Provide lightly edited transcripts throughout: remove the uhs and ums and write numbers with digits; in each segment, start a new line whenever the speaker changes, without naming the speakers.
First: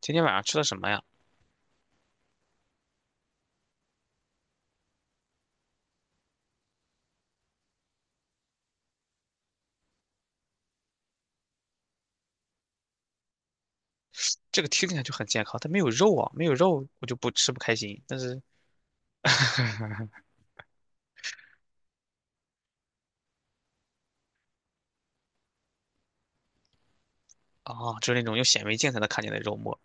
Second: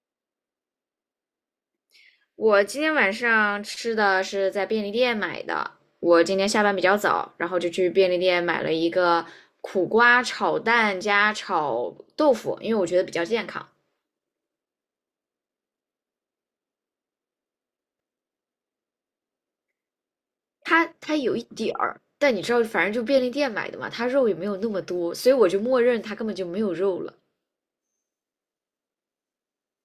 今天晚上吃的什么呀？
我今天晚上吃的是在便利店买的。我今天下班比较早，然后就去便利店买了一个苦瓜炒蛋加炒豆腐，因为我觉得比较健康。
这个听起来就很健康，它没有肉啊，没有肉我就不吃不开心。但是，
它有一点儿，但你知道，反正就便利店买的嘛，它肉也没有那么多，所以我就默认它根本就没有肉了。
啊，就是那种用显微镜才能看见的肉末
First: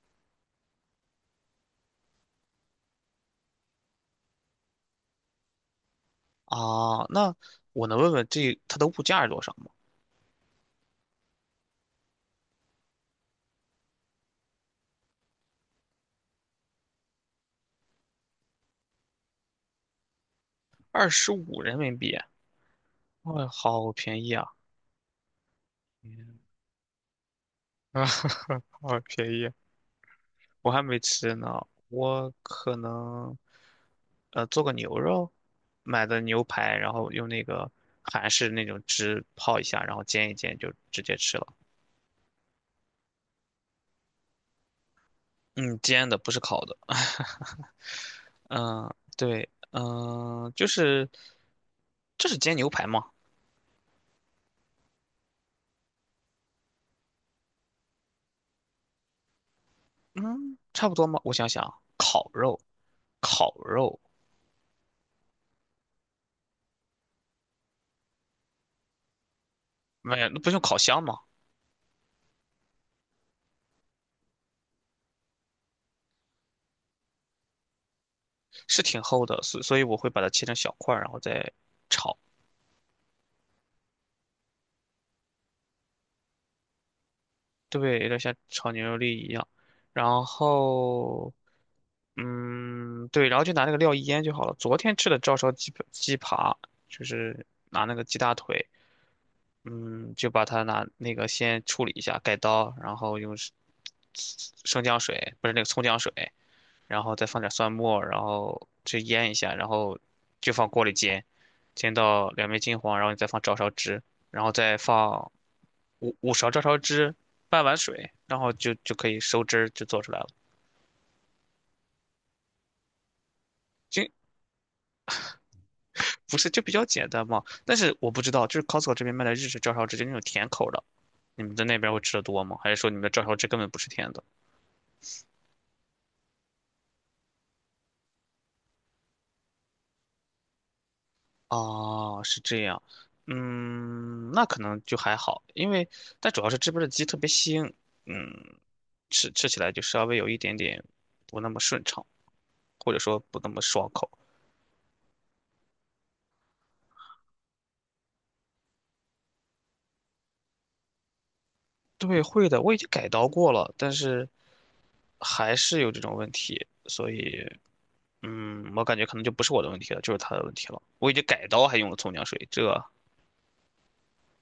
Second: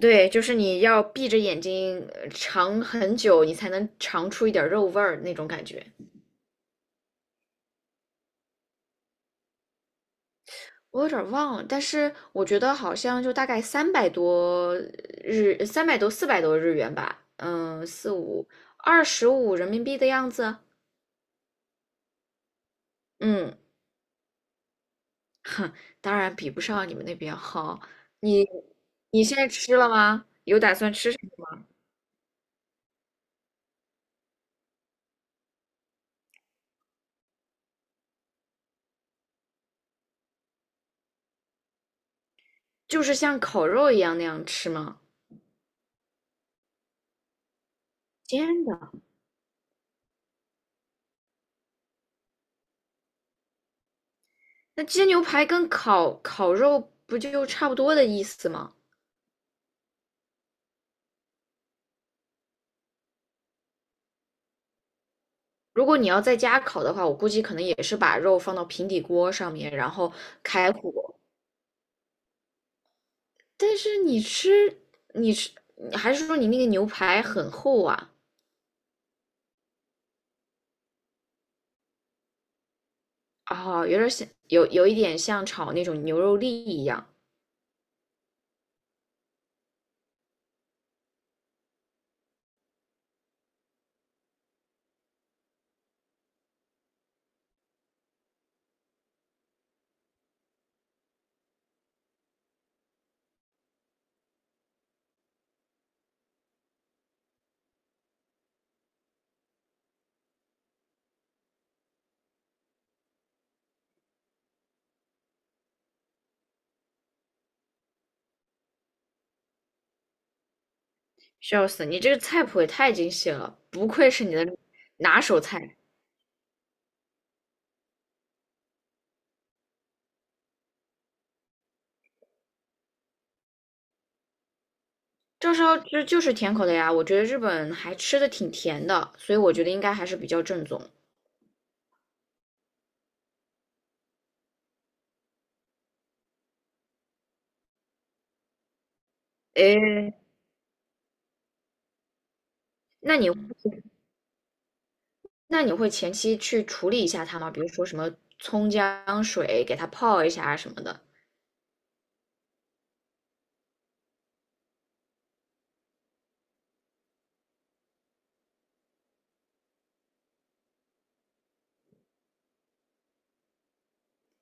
对，就是你要闭着眼睛尝很久，你才能尝出一点肉味儿那种感觉。
啊。那我能问问这它的物价是多少吗？
我有点儿忘了，但是我觉得好像就大概三百多日，300多400多日元吧，嗯，四五25人民币的样子。
二十五人民币，哇、
嗯，
好便宜啊
当然
嗯
比不上你们那边好。
啊，
你
好
你
便
现在
宜，
吃了吗？有
我
打
还
算
没
吃什
吃
么
呢。我可能，做个牛肉，买的牛排，然后用那个韩式那种汁泡一下，然后煎一煎就直接吃了。
就是像烤肉一样那样吃吗？
嗯，煎的不是烤的。
煎
嗯，
的。
对，嗯，就是这是煎牛排吗？
那煎牛排跟烤肉不就差不多的意思吗？
嗯，差不多吗？我想想，烤肉，烤肉，
如果你要在家烤的话，我估计可能也是把肉放到平底锅上面，然后
没有，那不是用
开
烤箱吗？
火。但是你吃，你吃，你还是说你那个牛排很厚啊？
是挺厚的，所以我会把它切成小块儿，然后再炒。
哦，有点像，有一点像炒那种牛肉粒一样。
对，有点像炒牛肉粒一样。然后，嗯，对，然后就拿那个料一腌就好了。昨天吃的照烧鸡鸡扒，就是拿那个鸡大腿。嗯，就把它拿那个先处理一下，改刀，然后用生姜水，不是那个葱姜水，然后再放点蒜末，然后去腌一下，然后就放锅里煎，煎到两面金黄，然后你再放照烧汁，然后再放五勺照烧汁，半碗水，然后就可以收汁儿就做出来了。
笑死，你这个菜谱也太精细了，不愧是
就
你的拿手菜。
不是就比较简单嘛，但是我不知道，就是 Costco 这边卖的日式照烧汁，就那种甜口的，你们在那边会吃的多吗？还是说你们的照烧汁根本不是甜的？
照烧汁就是甜口的呀，我觉得日本还吃的挺甜的，所以我觉得应该还是比较正宗。
哦，是这样，嗯，那可能就还好，因为但主要是这边的鸡特别腥，嗯，吃起来就稍
诶，
微有一点点不那么顺畅，或者
那
说
你
不那么爽口。
那你会前期去处理一下它吗？比如说什么葱姜水给它泡一下啊什么的，
对，会的，我已经改刀过了，但是还是有这种问题，所以，嗯，我感觉可能就不是我的问题了，就是他的问题了。我已经改刀还用了葱姜水，这。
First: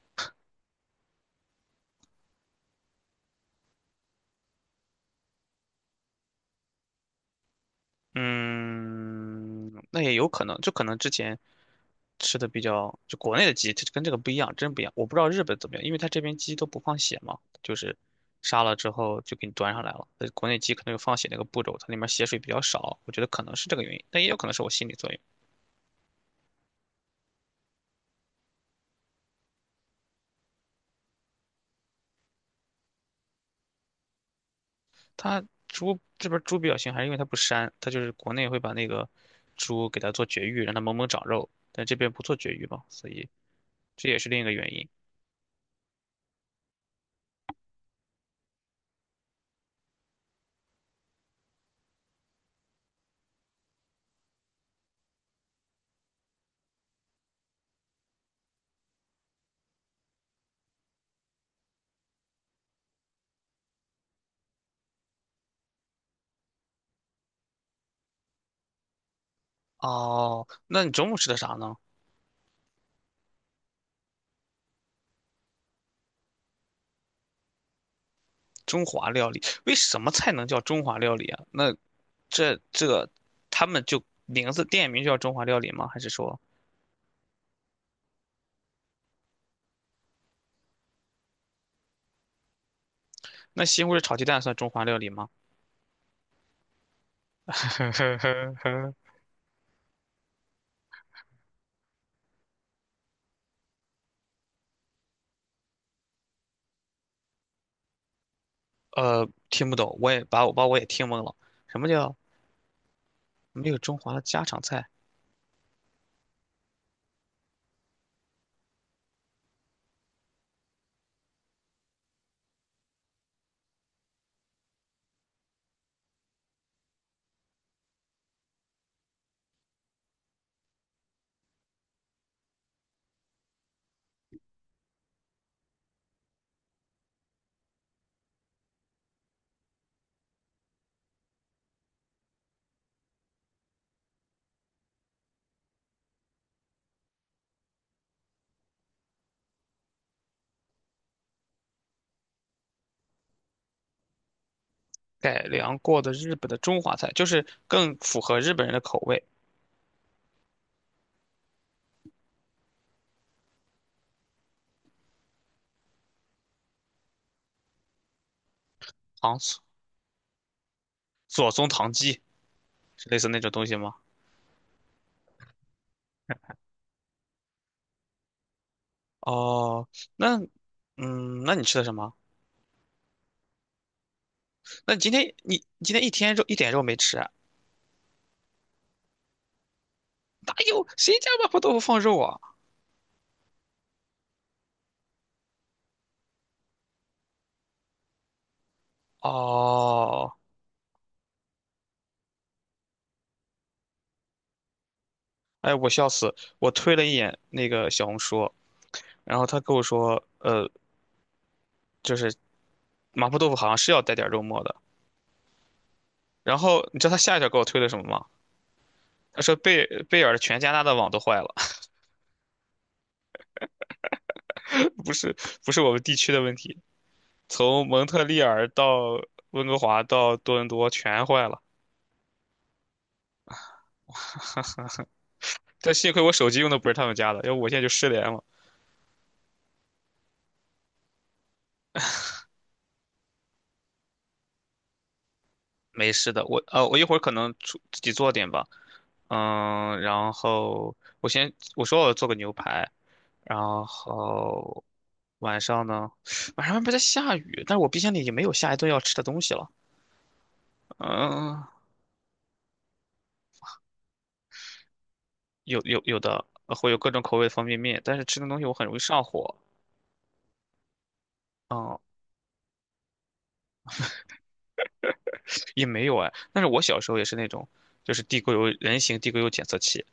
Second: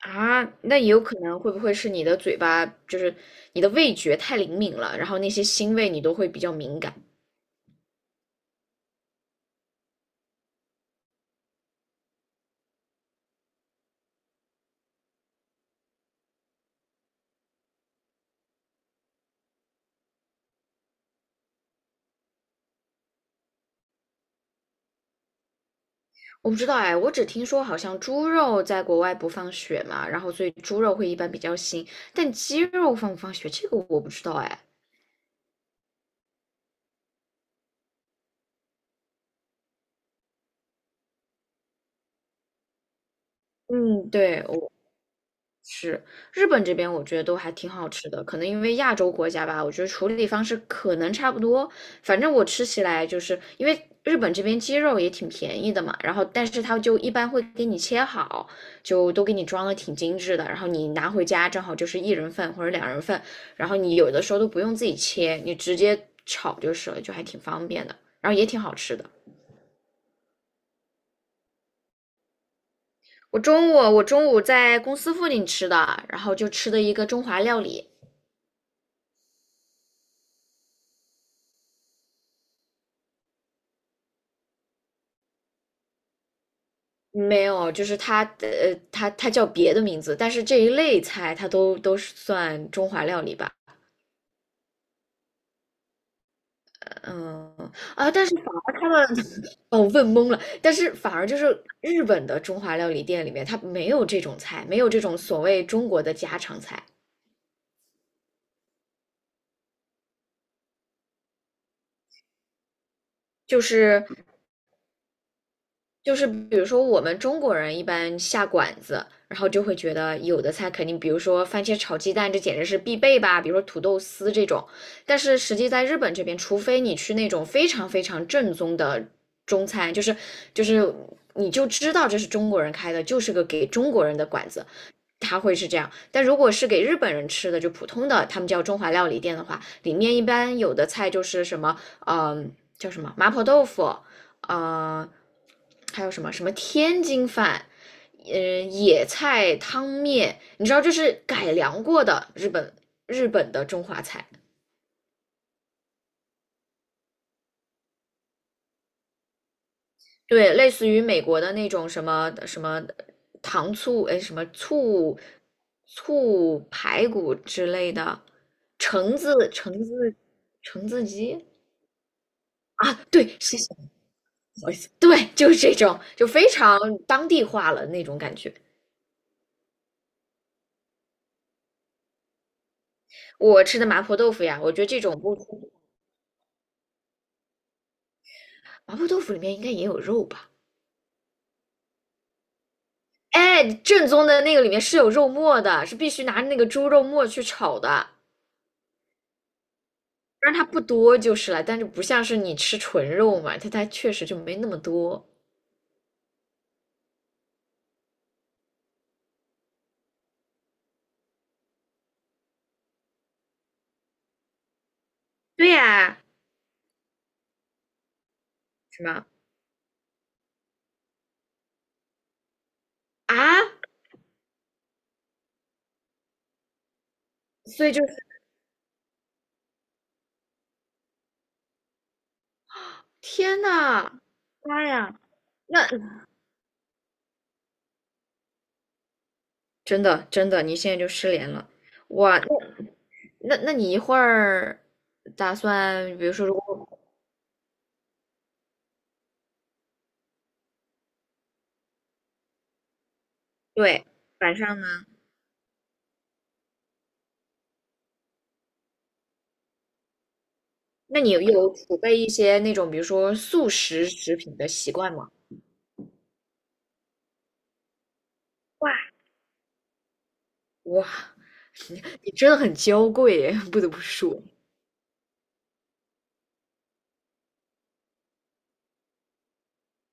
啊，那也有可能会不会是你的嘴巴，就是你的味觉太灵敏了，然后那些腥味你都会比较敏感。
嗯，那也有可能，就可能之前吃的比较，就国内的鸡，它跟这个不一样，真不一样。我不知道日本怎么样，因为它这边鸡都不放血嘛，就是杀了之后就给你端上来了。国内鸡可能有放血那个步骤，它里面血水比较少，我觉得可能是这个原因，但也有可能是我心理作用。
我不知道哎，我只听说好像猪肉在国外不放血嘛，然后所以猪肉会一般比较腥，但鸡肉放不放血这个我不知道哎。
它猪这边猪比较腥，还是因为它不膻，它就是国内会把那个猪给它做绝育，让它猛猛长肉，但这边不做绝育嘛，所以这
嗯，
也是另一
对，
个
我。
原因。
是，日本这边我觉得都还挺好吃的，可能因为亚洲国家吧，我觉得处理方式可能差不多。反正我吃起来就是因为日本这边鸡肉也挺便宜的嘛，然后但是它就一般会给你切好，就都给你装的挺精致的，然后你拿回家正好就是一人份或者两人份，然后你有的时候都不用自己切，你直接炒就是了，就还挺方便的，然后也挺好吃的。
哦，那你中午吃的啥呢？
我中午在公司附近吃的，然后就吃的一个中华料理。
中华料理，为什么菜能叫中华料理啊？那这这个他们就名字店名就叫中华料理吗？还是说
没有，就是它的，它它叫别的名字，但是这一类菜它都是算中华料理吧，
那西红柿炒鸡蛋算中华料理吗？
嗯，而他 们哦问懵了，但是反而就是日本的中华料理店里面，它没有这种菜，没有这种所谓中国的家常菜，
听不懂，我也把我也听懵了。什么叫
就
没有中
是
华的家常菜？
就是比如说，我们中国人一般下馆子，然后就会觉得有的菜肯定，比如说番茄炒鸡蛋，这简直是必备吧，比如说土豆丝这种。但是实际在日本这边，除非你去那种非常非常正宗的中餐，就是你就知道这是中国人开的，就是个给中国人的馆子，它会是这样。但如果是给日本人吃的，就普通的他们叫中华料理店的话，里面一般有的菜就是什么，嗯、呃叫什么麻婆豆腐，呃，还有什么什么天津饭。嗯，野菜汤面，你知道这是改良过的日本的中华菜，
改良过的日本的中华菜，就是更符合日本人的口味。
对，类似于美国的那种什么什么糖醋，哎，什么醋排骨之类的，橙
糖
子
醋
橙子橙子鸡
左宗棠鸡
啊，
是类似
对，
那种
谢谢，
东西吗？
不好意思，对，就是这种，就非常当地化了那种感觉。
哦，那嗯，那你吃的什么？
我吃的麻婆豆腐呀，我觉得
那你
这
今
种
天
不，
你今天一天肉一点肉没吃啊？
麻婆豆腐里面应该也有肉吧？
哪有？谁家麻婆豆腐放肉啊？
哎，正宗的那个里面是有肉末的，是必须拿那个猪肉末去炒的。
哦，
但然它不多就是了，但是不像是你吃纯肉嘛，它它确实就没那么多。
哎，我笑死！我推了一眼那个小红书，然后他跟我说，就是麻婆豆腐好像是要带点肉末的。
对呀，
然后你知道他下一条给我推的什么吗？
什么？
他说贝贝尔全加拿大的网都坏了，
啊，
不是不是我们地区的问题，从
所以就
蒙
是
特利尔到温哥华到多伦多全坏了。
天呐，妈呀，那
但幸亏我手机用的不是他们家的，要不我现在就失联了。
真的真的，你现在就失联了。哇，那那你一会儿打
没
算，比如
事的，
说如
我
果
我一会儿可能出自己做点吧，嗯，然后我先我说我要做个牛排，然
对晚上
后
呢，
晚上呢，晚上外面在下雨，但是我冰箱里也没有下一顿要吃的东西了，
那你
嗯，
有储备一些那种比如说速食食品的习惯吗？
有的会有各种口味的方便面，但是吃那东西我很
哇，
容易上火，
哇，
嗯。
你真的很娇贵耶，不得不说
也没有哎，但是我小时候也是那种，就是地沟油人形地沟油检测器，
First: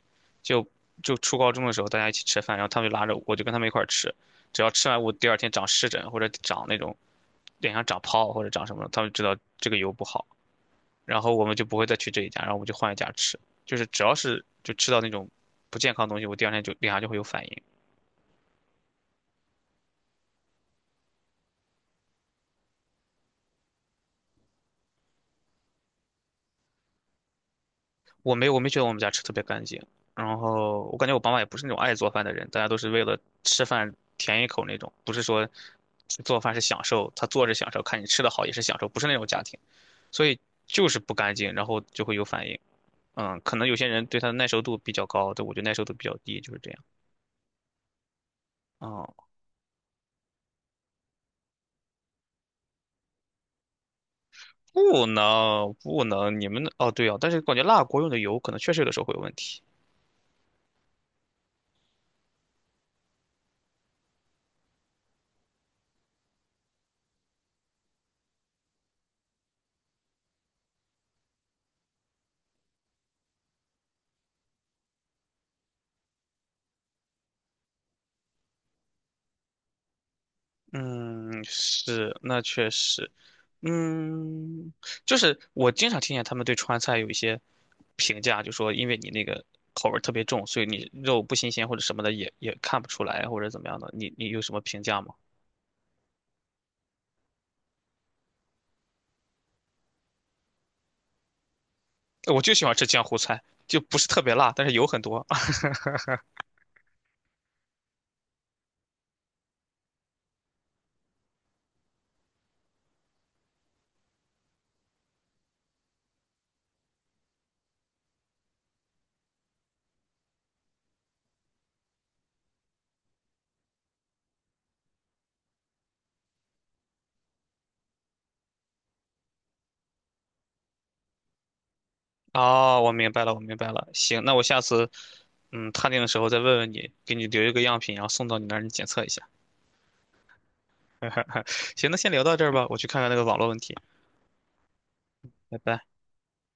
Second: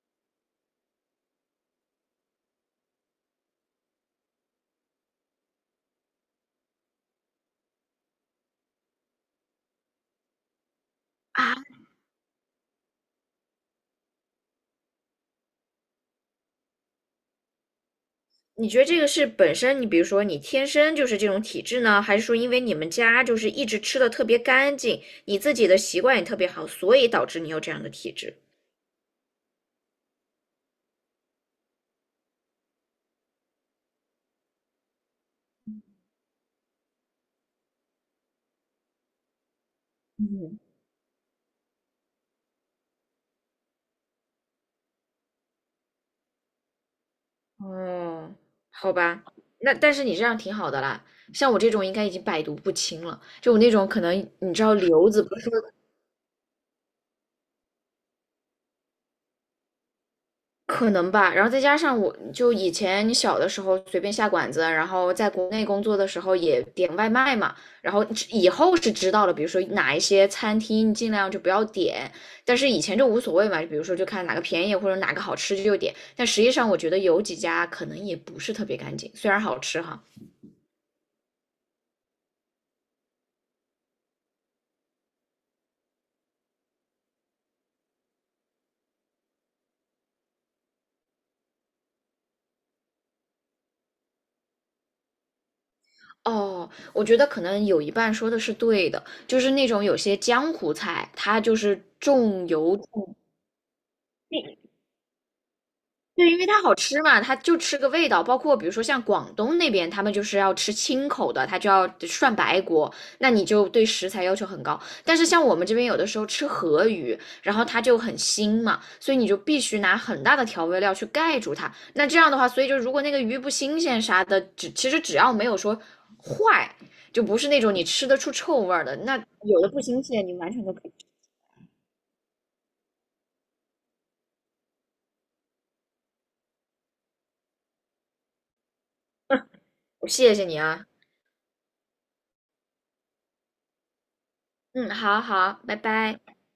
就就初高中的时候，大家一起吃饭，然后他们就拉着我，我就跟他们一块儿吃，只要吃完我第二天长湿疹或者长那种脸上长泡或者长什么，他们知道这个油不好，然后我们就
啊。
不会再去这一家，然后我们就换一家吃，就是只要是就吃到那种不健康的东西，我第二天就脸上就会有反应。
你觉得这个是本身你比如说你天生就是这种体质呢，还是说因为你们家就是一直吃的特别干净，你自己的习惯也特别好，所以导致你有这样的体
我
质？
没有，我没觉得我们家吃特别干净。然后我感觉我爸妈也不是那种爱做饭的人，大家都是为了吃饭填一口那种，不是说做饭是享受，他做着享受，看你吃的好也是享受，不是那种家庭，所以
嗯。
就是不干净，然后就会有反应。嗯，可能有些人对它的耐受度比较高，对，我觉得耐受度比较低，就是这样。
哦，好
哦，
吧，那但是你这样挺好的啦，像我这种应该已经百毒不侵了，就我那种可能你知道
不
瘤子不是
能不能，你们的哦对哦，但是感觉辣锅用的油可能确实有的时候会有问题。
可能吧，然后再加上我就以前小的时候随便下馆子，然后在国内工作的时候也点外卖嘛，然后以后是知道了，比如说哪一些餐厅尽量就不要点，但是以前就无所谓嘛，比如说就看哪个便宜或者哪个好吃就点，但实际上我觉得有几家可能也不是特别干净，虽然好吃哈。
嗯，是，那确实，嗯，就是我经常听见他们对川菜有一些评价，就说因为你那个口味儿特别重，所以你肉不新鲜或者什么的也看不出来或者怎么样的，你有什么评价吗？
哦，我觉得可能有一半说的是对的，就是那种有些江湖菜，它就是
我
重
就喜欢
油
吃江
重
湖菜，就不是特别辣，但是油很多。
对，因为它好吃嘛，它就吃个味道。包括比如说像广东那边，他们就是要吃清口的，他就要涮白锅，那你就对食材要求很高。但是像我们这边有的时候吃河鱼，然后它就很腥嘛，所以你就必须拿很大的调味料去盖住它。那这样的话，所以就如果那个鱼不新鲜啥的，其实只要没有说坏，就不是那种你吃得出臭味儿的，那有的不新鲜，你完全都可以
哦，我明白了，我明白了。行，那我下次嗯探店的时候再问问你，给你留一个样品，然后送到你那儿，你检测一下。
吃。谢谢你啊，
行，那先聊到这儿吧，我去看看那个网络问题，
嗯，好好，
拜
拜
拜。
拜。